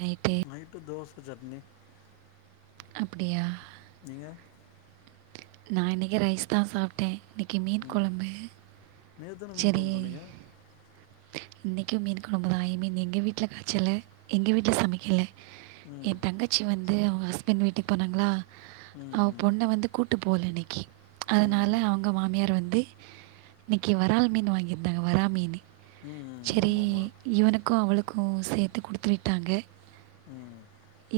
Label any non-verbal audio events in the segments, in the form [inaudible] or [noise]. நை பே நைட்டு தோச சட்னி அப்டியா நீங்க நா இன்னெக்கி ரைஸ் தா சாப்ட்டே இன்னிக்கி மீன் கொழம்பு நேத்தான மீன் கொழம்பு சொன்னீங்க இன்னிக்கு மீன் கொழம்பு தா ஐ மீன் எங்க வீட்ல காச்சல எங்க வீட்ல சமக்கெல ஏ ம் தங்கச்சி வந்து அவ்ங்க ஹஸ்பண்ட் வீட்டுக்கு போனாங்ளா அவ ம் பொண்ண வந்து கூட்டு போல இன்னிக்கி ம் அதனால ம் அ அவ்ங்க மாமியார் வந்து இன்னெக்கி வரால் மீன் வாங்கிர்ந்தாங்க வரா மீனு ம் ம் செரி ஆமா ஆமா இவனுக்கு அவளுக்கு சேர்த்து குடுத்து விட்டாங்க ம்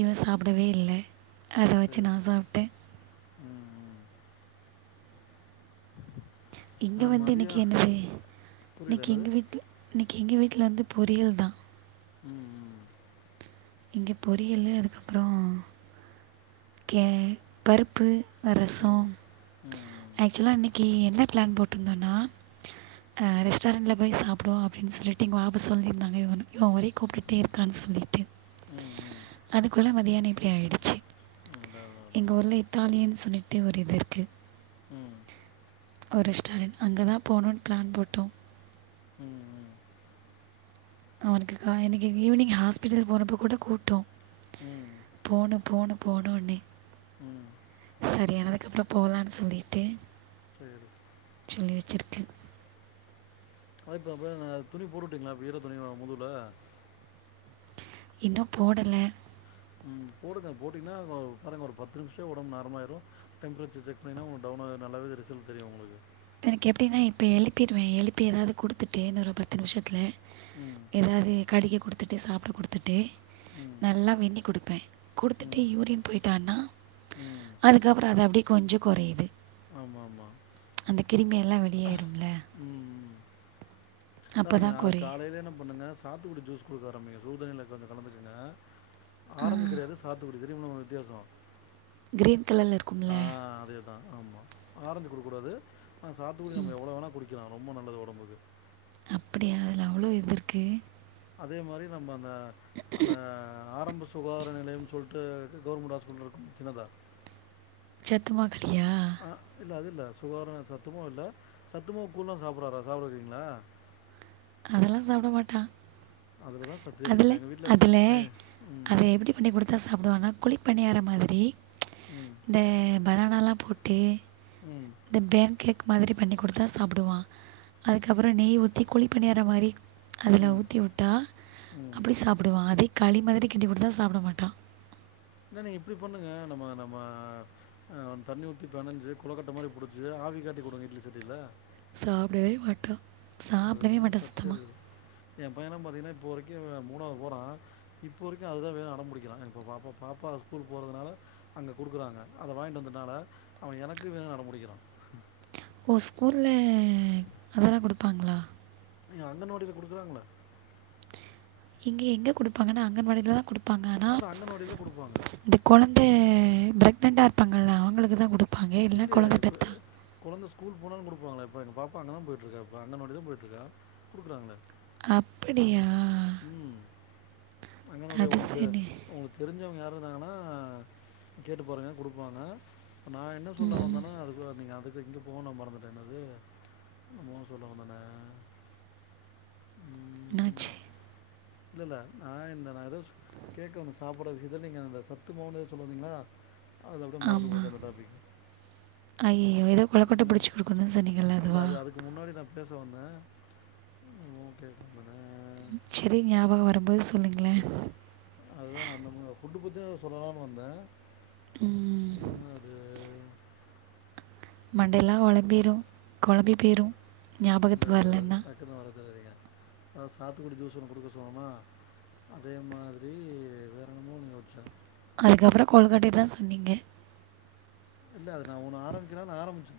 ன்னு சாப்டவே இல்ல அத வச்சு சேரி நா சாப்ட்டே ம் ம் இங்க ஆ வந்து மதியோ இன்னைக்கு என்ன செய் புரியல இன்னைக்கு என்னது எங்க வீட்ல இன்னிக்கி எங்க வீட்ல வந்து பொறியல் தா ம் ம் இங்க பொறியல்லு அதுக்கப்றோ கே பருப்பு ம் ரசம் ம் ஆக்சுலா இன்னிக் ஏ என்ன பிளான் போட்ருந்தோனா அ ரெஸ்டாரண்ட்ல போய் சாப்டுவோ அப்டின்னு சொல்லிட்டு இங்க வாப்பஸ் வாங்கிருந்தாங்க இவனு இவன் ஒரே கூப்ட்டுட்டே இருக்கான்னு சொல்லிட்டு ம் ம் ம் அதுக்குள்ள மதியானோ இப்டி ஆயிடுச்சு அதா அதா அதா எங்க ஊர்ல இத்தாலியன்னு சொல்லிட்டு ஒரு இது இருக்கு ம் ஒரு ரெஸ்டாரண்ட் அங்கதா போணுனு பிளான் போட்டோ ம் ம் அவனுக்கு கா இன்னைக்கு ஈவ்னீங் ஹாஸ்பிட்டல் போறப்போ கூட கூப்ட்டோ ம் போணு போணு போனொண்ணே ம் சரியானதுக்கப்றோ போலான்னு சொல்லிட்டு சேரி சொல்லி வெச்சிருக்கேன் ஹாய் பாப்பா நா துணி போட்டுவிட்டீங்ளா ஈற துணிய முதுகுல இன்னும் போடல போடுங்க போட்டிங்கன்னா பாருங்க ஒரு பத்து நிமிஷோ ஒடம்பு நார்மலாயிடு டெம்ப்ரேச்சர் செக் பண்ணினா உங்க டவுனானது நல்லாவே ரிசல்ட் தெரியு உங்ளுக்கு எனக்கு எப்டினா இப்ப எழுப்பிருவேன் எழுப்பி எதாவது குடுத்துட்டு இன்னொரு பத்து நிமிஷத்துல ம் எதாவது கடிகக குடுத்துட்டு சாப்ட குடுத்துட்டு ம், நல்லா வெந்நீ குடுப்ப குடுத்துட்டு ம், யூரின் போயிட்டானா ம். அதுக்கப்றோ அது அப்டியே கொஞ்சோ கொறையுது ஆமாமா அந்த கிருமியெல்லா வெளியேருமல்ல ம் பாருங்க தான் நாளைக்கு குறையும் காலைல என்ன பண்ணுங்க சாத்துக்கொடி ஜூஸ் குடுக்க ஆரம்பிங்க சுடு தண்ணில கொஞ்சோ கலந்துக்கங்க ஆரஞ்சு கெடையாது சாத்து இப்ப தெரியுமல்ல உங்ளுக்கு வித்தியாசோ க்ரீன் கலரில் இருக்கும்ல ஆ அதே அதா ஆமா ஆரஞ்சு குடுக்கூடாது ஆனா சாத்துக்குடி நம்ம எவ்ளோ வேணா குடிக்கலா ரொம்ப நல்லது ஒடம்புக்கு அப்டியா அதுல அவ்ளோ இது இருக்கு அதே மாரி நம்ம அந்த அந்த ஆரம்ப சுகாதார நிலையம் சொல்ட்டு கவர்மெண்ட் ஹாஸ்பிட்டல் இருக்கும் சின்னதா சத்துமா களியா ஆ இல்ல அதில்ல சுகாதாரோ சத்துமாவு இல்ல சத்துமா கூழா சாப்ட்றாரா சாப்டுவீங்ளா அதெல்லா சாப்பட மாட்டான் அதுலதா சத்தே அதில் இருக்குது எங்க வீட்ல அதில் எ ம் அதை எப்படி பண்ணி குடுத்தா சாப்டுவானா குழி பணியாற மாதிரி ம் அந்த பனானால்லா போட்டு ம் இந்த பேன் கேக் மாதிரி பண்ணி குடுத்தா சாப்டுவான் அதுக்கப்றோ நெய் ஊத்தி குழி பணியாற மாரி அதுல ம் ஊத்தி விட்டா ம் அப்டி சாப்டுவான் அதே களி மாதிரி கிண்டி குடுத்தா சாப்ட மாட்டான் இன்னொன்னு இப்டி பண்ணுங்க நம்ம நம்ம ஆ தண்ண ஊத்தி பெனஞ்சு கொளக்கட்ட மாரி புடுச்சு ஆவிகாட்டி குடுங்க இட்லி சட்டில சாப்டவே மாட்டா அதுலதா சத்தே இருக்குது என் பையன பாத்தீங்கன்னா இப்போ வரைக்கு மூணாவது போறான் இப்போ வரைக்கு அதுதா வேணு அடம் புடிக்கிறான் இப்ப பாப்பா பாப்பா ஸ்கூல் போறதுனால அங்க குடுக்கறாங்க அத வாங்கிட்டு வந்தனால அவன் எனக்கு வேணுன்னு அடம்புடிக்கிறான் ஓ ஸ்கூல்ல அதெல்லாம் குடுப்பாங்ளா நீ அந்த நோட்டீஸ் கொடுக்குறாங்களா இங்கே எங்கே கொடுப்பாங்கன்னா அங்கன்வாடில தான் கொடுப்பாங்க ஆனா அது அங்கன்வாடில குடுப்பாங்க இந்த கொழந்த பிரெக்னன்ட்டா இருப்பாங்கல்ல அவங்களுக்கு தான் கொடுப்பாங்க இல்ல இல்லயே கொழந்த இப்ப பெத்தா கொழந்த ஸ்கூல் போனாலு கொடுப்பாங்க இப்ப எங்க பாப்பா அங்க தான் போயிட்டுருக்கா இப்ப அங்கன்வாடி தான் போய்ட்டுருக்கா குடுக்குறாங்களே அப்டியா ம் அங்கன்வாடியா அது உங்களுக்கு சரி உங்களுக்கு தெரிஞ்சவங்க யாரு இருந்தாங்கன்னா கேட்டு பாருங்க குடுப்பாங்க நா என்ன சொல்ல ம் வந்தேன்னா அதுக்குள்ள நீங்க அதுக்கு போயிட்டீங்க ஃபோன மறந்துட்டேன் என்னது என்னமோ சொல்ல வந்தனே என்னாச்சு இல்ல இல்ல நான் [unintelligible] கேக்க ஒன்னு சாப்டற விஷயத்தில் நீங்கள் அந்த சத்து மாவு சொல்லீந்திங்கன்னா ஆமாம் அய்யய்யோ ஏதோ கொழக்கட்ட புடிச்சு கொடுக்கணுன்னு சொன்னிங்ல இல்ல அதுவா அது அதுக்கு முன்னாடி நான் பேச வந்தேன் ஓ கே சேரிங்க ஞாபகோ வரும்போது சொல்லுங்ளே அதுதான் நான் அந்த ஃபுட்டு பத்தி சொல்லலாம்னு வந்தேன் ம் ம், அது மண்டையெல்லாம் கொழம்பிரும் கொழம்பி பேயிரும் ஞாபகத்துக்கு வரலன்னா [unintelligible] நா சாத்துக்குடி ஜூஸ் ஒன்னு குடுக்க சொன்னேனா அதே மாத்ரி வேற என்னமோ ஒன்னு யோஸ்ச்சேன் அதுக்கப்றம் கொலுக்கட்டைய தான் சொன்னீங்க இல்ல அது நா ஒண்ணு ஆரம்பிக்கிறா நா ஆரம்பிச்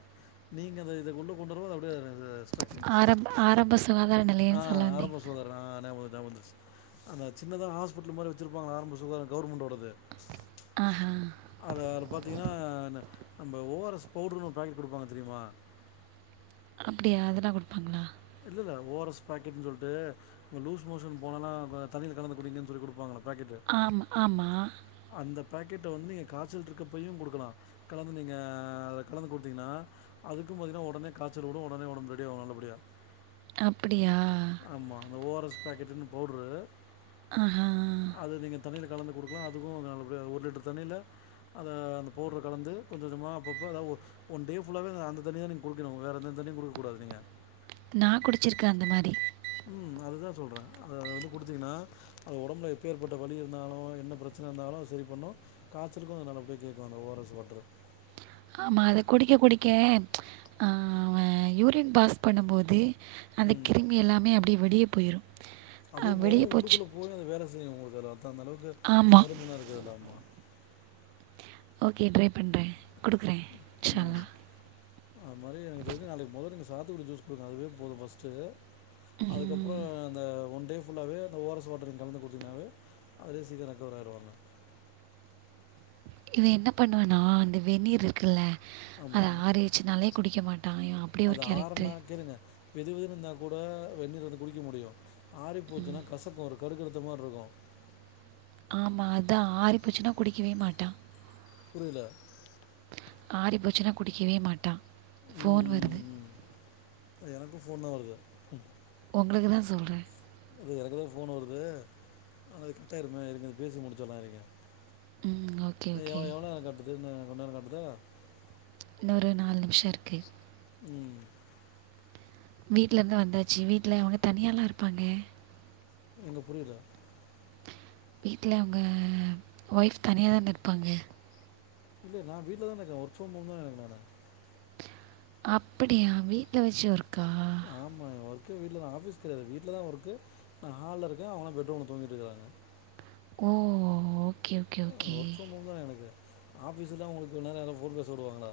நீங்க அத இத கொண்டு கொண்டு வரும்போது அப்டியே ஆரம் ஆரம்ப சுகாதார ஆ நெலையெனு சொல்ல வந்திங்ளா [unintelligible] அந்த சின்னதா ஹாஸ்பிட்டல் மாரி வச்சிருப்பாங்க ஆரம்ப சுகாதார கவர்மெண்ட்டோடது ஆ ஹா அத அது பாத்திங்கன்னா ந நம்ம ஓஆர்எஸ் பவுடுர்னு ஒரு பாக்கெட் கொடுப்பாங்க தெரியுமா அப்டியா அதெல்லா கொடுப்பாங்களா இல்ல இல்ல ஓ ஆர் எஸ் பாக்கெட்ன்னு சொல்லிட்டு லூஸ் மோஷன் போனானா தண்ணில கலந்து குடீங்கன்னு சொல்லி கொடுப்பாங்களே பாக்கெட்டு ஆம் ஆமா அந்த பாக்கெட் வந்து நீங்க காய்ச்சல் இருக்கப்பையு குடுக்கலா கலந்து நீங்க அத கலந்து குடுத்தீங்னா அதுக்கும் பாத்தீங்னா ஒடனே காச்சல் வரும் ஒடனே ஒடம்பு ரெடி ஆவும் நல்லபடியா அப்டியா ஆமா அந்த ஓ ஆர் ரஎஸ் பாக்கெட்டுன் பவுட்ரு ஆஹா அது நீங்கள் தண்ணியில கலந்து கொடுக்கலாம் அதுக்கும் ஒரு லிட்டர் தண்ணியில அதை அந்த பவுட்ரை கலந்து கொஞ்சம் கொஞ்சமாக அப்பப்போ ஒன் டே புல்லாவே அந்தண்ணி தான் நீங்க குடுக்கணும் வேற எந்த தண்ணியும் குடுக்க கூடாது நீங்க நான் குடிச்சிருக்கேன் அந்த மாரி ம் அதுதான் சொல்றேன் அது வந்து கொடுத்தீங்கன்னா அது உடம்புல எப்பேர்பட்ட வழி இருந்தாலும் என்ன பிரச்சனை இருந்தாலும் சரி பண்ணும் காச்சலுக்கு நல்லபடிய கேக்குங்க அந்த ஓ ஆர் எஸ் வாட்டரு ஆமா அதை குடிக்க குடிக்க ஆ யூரின் பாஸ் பண்ணும்போது அந்தக் ம். கிருமி எல்லாமே அப்டி வெளிய போய்ரு அதுவு போவு உள்ளுக்குள்ள போய் அது வேல செய்யு உங்களுக்கு ரத்த அந்தளவுக்கு ஆமா. மருந்துனா இருக்கு அதுல்ல ஆமா ஓகே ட்ரை பண்ற ம் அது மாரி எனக் தெரிஞ்சி நாளைக்கு மொதல்ல நீங்க சாத்துக்குடி ஜூஸ் குடிங்க அதுவே போது ஃபஸ்ட்டு ம். அதுக்கப்றோ அந்தா ஒன் டே ஃபுல்லாவே அந்த ஓ ஆர் எஸ் வாட்டரு கலந்து குடுத்தீங்கனாவே அதுலே சீக்கரோ ரெக்கவர் ஆய்ருவாங்க இவன் என்ன பண்ணுவனா அந்த வெந்நீர் இருக்குல்ல அது ஆமாம் ஆறிருச்சுனாலே குடிக்க மாட்டா இவன் அப்டி ஒரு கேரக்ட்ரு தெருங்க வெதுவெதுன்னு இருந்தா கூட வெந்நீர் வந்து குடிக்க முடியு ஆரி போச்சுனா கசக்கு ஒரு கடுகடுத்த மாரி இருக்கு ஆமா அதா ஆறிப்போச்சுனா குடிக்கவே மாட்டா புரில ஆறி போச்சுனா குடிக்கவே மாட்டான் போன் வருது ஆ எனக்கு போன் தா வருது ம் உங்களுக்கு தா சொல்ற அது எனக்குதா போன் வருது ஆனா இது கட்டாயிருமே இருங்க இத பேசி முடிச்சுர்லா இருங்க ம். ஓகே, இன்னு ஓகே. எவ் எவ்ளோ நேரம் காட்டுது இன்னு கொஞ்ச நேரோ கட்டுதா இன்னு ஒரு நாலு நிமிஷம் இருக்கு ம் வீட்ல இருந்து வந்தாச்சு வீட்ல அவுங்க தனியாலா இருப்பாங்க எங்க புரில வீட்ல உங்க ஒய்ஃப் தனியாதான இருப்பாங்க இல்லையே நா வீட்ல தா இருக்க ஒர்க் ஃப்ரம் கோம் தா எனக்கு நானு அப்படியா வீட்ல வச்சு ஒர்க்கா ஆமா ஒர்க் வீட்லதா ஆபீஸ் கெடையாது வீட்ல தா ஒர்க்கு நா ஹால்ல இருக்க அவங்கெல்லா பெட்ரூம்ல தூங்கிட்டுருக்காங்க ஓ ஓகே ஓகே ஓகே தா எனக்கு ஆபீஸ்ல்லா உங்களுக்கு இவ்ளோ நேர போன் பேச விடுவாங்களா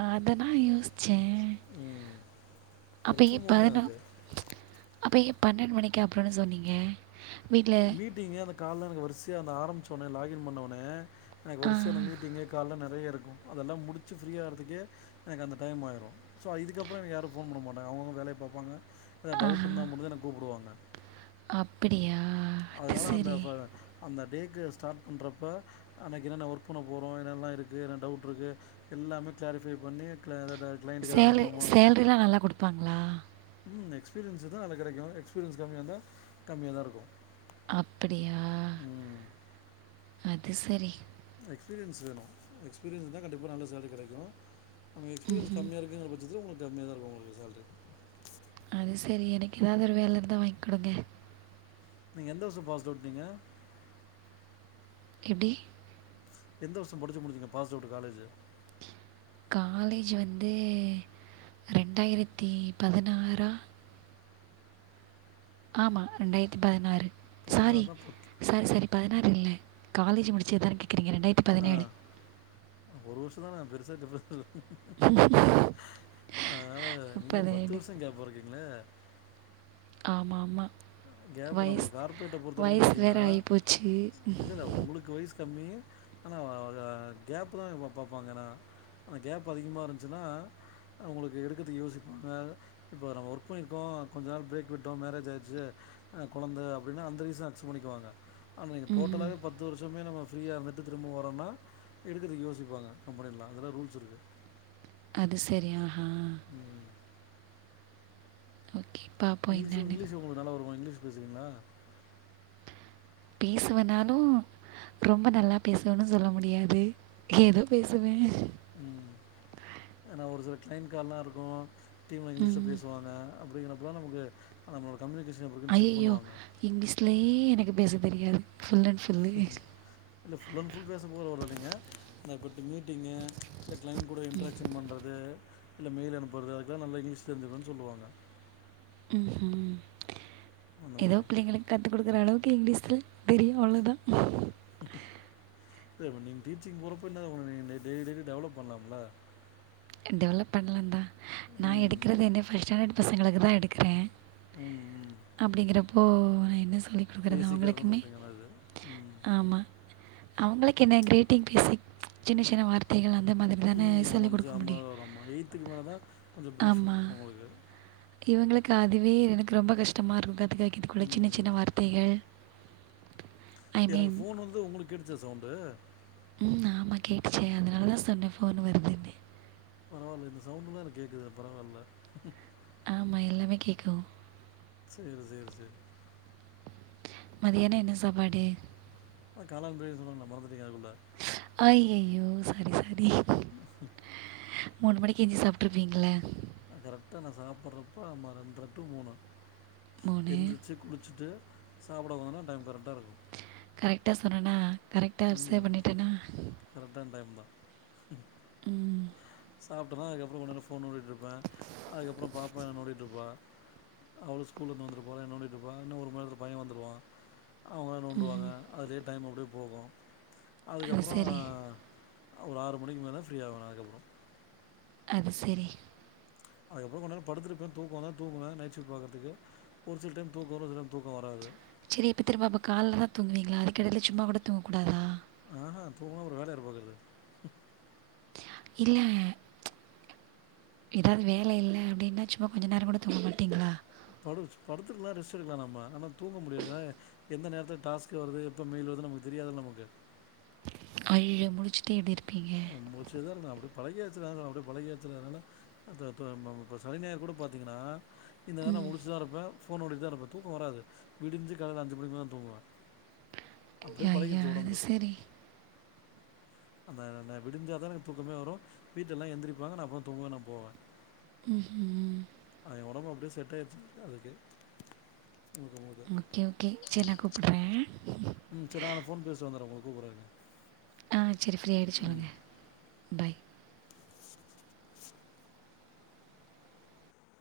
அத தா யோசிச்ச ம் ஒர்க் ஃபர்ம் ஹோம் தா இது அப்ப ஏன் பன்னெண்டு மணிக்கு அப்றோன்னு சொன்னீங்க வீட்ல மீட்டிங்கு அந்த கால்ல எனக்கு வரிசையா அந்த ஆரம்பிச்சவுனே லாக்கின் பண்ணோனே எனக்கு ஆ, வரிசைய அந்த மீட்டிங் கால்ல நெறைய இருக்கு அதெல்லா முடிச்சு ஃப்ரீயா ஆகுறதுக்கே எனக்கு அந்த டைம் ஆயிரு சோ இதுக்கப்றோ எனக்கு யாரு போன் பண்ண மாட்டாங்க அவுங்கவுங்க வேலைய பாப்பாங்க ஏதா டவுட் இருந்தா மட்டு தா என்ன கூப்டுவாங்க அப்பிடியா அதனால அந்த அந்த டேக்கு ஸ்டார்ட் பண்றப்ப அன்னைக்கு என்னென்ன ஒர்க் பண்ண போறோ என்னெல்லா இருக்கு என்ன டவுட் இருக்கு எல்லாமே கிளாரிஃபை பண்ணி கிளாயிரா சேல சேலரில்லா நல்லா குடுப்பாங்ளா ம் எக்ஸ்பீரியன்ஸு தா அதுல கெடைக்கு எக்ஸ்பீரியன்ஸ் கம்மியா இருந்தா கம்மியா தா இருக்கு அப்படியா அது செரி எக்ஸ்பீரியன்ஸ் வேணு எக்ஸ்பீரியன்ஸ் இருந்தா கண்டிப்பா நல்ல சேல்ரி கெடைக்கு நம்ப எக்ஸ்பீரியன்ஸ் ம்ஹ்ம். கம்மியா இருக்குங்ற பட்சத்தில உங்களுக்கு கம்மியா தா இருக்கு உங்களுக்கு சேல்ரி அது சேரி எனக்கு எதாவ்து ஒரு வேல இருந்தா வாய்ன் குடுங்க நீங்க எந்த வர்ஷோ பாஸ்டவுட் நீங்க எப்டி எந்த வர்ஷோ படிச்சு முடிச்சிங்க பாஸ் அவுட்டு காலேஜ்ஜு காலேஜ் வந்து ரெண்டாயிரத்தி பதினாறா ஆமா ரெண்டாயிரத்தி பதினாறு சாரி பதினாறுனா பத்து சாரி சாரி பதினாறு இல்ல காலேஜ் முடிச்சதுதானே கேக்குறீங்க ரெண்டா ஆ ஒரு வர்ஷோ தானே பெருசா டிஃப்ரன்ஸ் இல்ல இ [unintelligible] அதனால நீங்க பத்து வர்ஷோ கேப்பா இருக்கீங்ளே ஆமாமா கேப்பு நம்ம கார்ப்ரேட்ட பொறுத்த வரைக்கு பாத்தீங்கன்னா வேறு ஆகிப்போச்சு இல்ல இல்ல ஒங்களுக்கு வய்சு கம்மி ஆனா கேப்பு தா பப்பப் பாங்கன்னா அந்த கேப் அதிகமா இருந்துச்சுன்னா அவுங்களுக்கு எடுக்கது யோசிப்பாங்க இப்போ நம்ம ஒர்க் பண்ணிருக்கோ கொஞ்ச நாள் பிரேக் விட்டோ மேரேஜ் ஆய்ட்ச்சு ஆ கொழந்த அப்டின்னா அந்த ரீசன் அக்சப்ட் பண்ணிக்குவாங்க ஆனா நீங்க ம் டோட்டலாவே பத் த்து வர்ஷமே நம்ம ஃப்ரீயா இருந்துட்டு திரும்ப வரோனா எடுக்கதுக்கு யோசிப்பாங்க கம்பெனிலலா அதல்லா ரூல்ஸ் இருக்கு அது செரி ஆ ஹா ம் ஓகே பா இங்கிலீஷோ இங்கிலீஷ் ஒங்களுக்கு நல்ல வருமா இங்கிலீஷ் பேசுவீங்ளா பேசுவேனாலு ரொம்ப நல்லா பேசுவேன்னு சொல்ல முடியாது ஏதோ பேசுவே ம்‌ ஏனா ஒரு சில க்ளைன்ட் கால்லா இருக்கு டீமா இங்கிலீஷ்ல ம். பேசுவாங்க அப்டிங்கறப்பதா நமக்கு நம்ம கம்யூனிகேஷன் எப்டி இரு அய்யய்யோ இங்கிலீஷ்லே எனக்கு பேச தெரியாது ஃபுல் அன்ட் ஃபுல்லு இல்ல ஃபுல் அன்ட் ஃபுல் பேச போல வராதுங்க ஆனா குட்டி மீட்டிங்கு சிலஸ் க்ளைன்ட் கூட இன்ட்ராக்ஷன் பண்றது இல்ல மெயில் அனுப்புறது அதுக்கல்லா நல்ல இங்கிலீஷ் தெரிஞ்சிருக்கணுன் சொல்லுவாங்க ம் ஹும் அந்த எதோ மாதிரி புள்ளைங்களுக் கத்துகுடுக்குற அளவுக்கு இங்லீஷ்ல தெரியு அவ்ளதா இல்ல ப்ப நீங்க டீச்சிங் போறப்ப என்ன உங்ளுக்கு நீங்க டெ டெய்லி டெய்லி டெவலப் பண்லாம்ல டெவலப் பண்லாந்தா நா ம் எடுக்குறது என்ன ஃபர்ஸ்ட் ஸ்டாண்டட் பசங்களுக்குதா எடுக்குறே ம் ம் அப்டிங்கறப்போ நா என்ன சொல்லி குடுக்குறது பேசிக்காக இருக்கும்னு அவுங்களுக்குமே சொல்கிறீங்களா அது ம் ஆமா அவுங்களுக்கு என்ன கிரீட்டிங் பேஸிக் சின்ன சின்ன வார்த்தைகள் அந்த மாத்ரி தான ம் சொல்லிக் குடுக் [unintelligible] எயித்துக்கு மேலதா கொஞ்சோ ப்ரீஃபா இருக்கு ஒங்களுக்கு இவுங்களுக்கு அதுவே எனக்கு ரொம்ப கஷ்டமாருக்கு கத்துக்க வெக்கதுக்குள்ள சின்ன ம் சின்ன ம் வார்த்தைகள் ஐ எனக்கு மீன் ஃபோன் வந்து ஒங்களுக் கேட்டுச்சா சவுண்டு ம் ஆமா கேட்டுச்சே அதனாலதா சொன்னே ஃபோன் வருதுன்னு பரவால்ல இந்த சவுண்டெல்லா எனக்கேக்குதே பரவால்ல ஆமா எல்லாமே கேக்கு சேர் சேர் சேரி மதியானோ என்ன சாப்பாடு அதா காளான் பிரியாணி சொன்னன்ல மறந்துட்டீங்ளா அதுக்குள்ள அய்யய்யோ சாரி சாரி ஸ [unintelligible] மூனு மணிக்கு எஞ்சி சாப்ட்டுருப்பீங்கள கரெக்டா நா சாப்ட்றப்பா அமா ரெண்டர டூ மூனு மூணு எந்திரிச்சு குளிச்சிட்டு சாப்ட உக்காந்தானா டைம் கரெக்டா இருக்கு கரெக்டா சொன்னேன்னா கரெக்டா [unintelligible] பண்ணிட்டேன்னா கரட்க்டான டைம் தா ம் சாப்ட்டன்னா அதுக்கப்பறோ கொஞ்ச நேர ஃபோன் நோன்டிட்டு இருப்பே அதுக்கப்பறோ பாப்பா என்ன நோன்டிட்டு இருப்பா அவ்ளு ஸ்கூல்ல இருந்து வந்துட்டு போலே நோண்டிட்டுப்பா இன்னு ஒரு மண் நேரலத்துல என் பைய வந்துருவா அவ்ங்களா நோண்டுவாங்க அதே டைம் அப்டியே போகு அது அதுக்கப்பறோ சரி ஒரு ஆறு மணிக்குமேல ஃப்ரீயாவ நா அதுக்கப்பறோ அது செரி அதுக்கப்றோ கொண் நேரோ படுத்துருப்ப தூக்கவந்தா தூங்குவ நைட்ஷிஃப்ட்டு பாக்கறதுக்கு ஒரு சில டைம் தூக்கோ வரு ஒரு சிலடைம் தூக்கோ வராது செரி எப்ப திரும்ப அப்போ காலதா தூங்குவீங்ளா அதுக்கெடைல சும்மா கூட தூங்கக்கூடாதா ஆஹாம் தூங்கனா அப்றோ வேல யாரு பாக்கறது இல்ல எதாது வேல இல்ல அப்டீன்னா சும்மா கொஞ்ச நேரங்கூட தூங்க மாட்டீங்களா படு படுத்துத்திருக்லா ரெஸ்ட் எடுக்கலா நம்ப ஆனா தூங்க முடியாது எந்த நேரத்துல டாஸ்க் வருது எப்ப மெயில் வருதுனு நமக்கு தெரியாதுல்ல நமக்கு அய்யயோ முழிச்சுடே எப்டிருப்பீங்க நம்ம முழிச்சேதா இருக்கனு அப்டி பழகியாச்சுல அதனால அப்டி பழகியாச்சுல அதனால அதாஅ தா நம்ம இப்ப சனிஞாயர் கூட பாத்தீங்கன்னா இந்த நேரோ முழிச்சுதா இருப்பே ஃபோன் நேண்டிட்டு தா இருப்பே தூக்க வராது விடிஞ்சி காலைல அஞ்சு மணிக்கு மேல தா தூங்குவே அப்டியே ஐயா ஐயா பழகிருச்சு அது ஒடம்பு சரி அந்த ன்ன விடிஞ்சாதா எனக்கு தூக்கமே வரு வீட்லல்லா எந்திரிப்பாங்க நா அப்பதா தூங்கவே நா போவ ம்ஹ்ம் ஆ எ ஒடம்பு அப்டியே செட் ஆயிருச்சு அதுக்கு [unintelligible] ஓகே ஓகே சேரி நா கூப்பட்ற ம் சேரி நா அதா ஃபோன் பேசிட்டு வந்தர்ற உங்களுக் கூப்பட்ற இருங்க ஆ செரி ஃப்ரீ ஆய்டு ம் சொல்லுங்க பாய்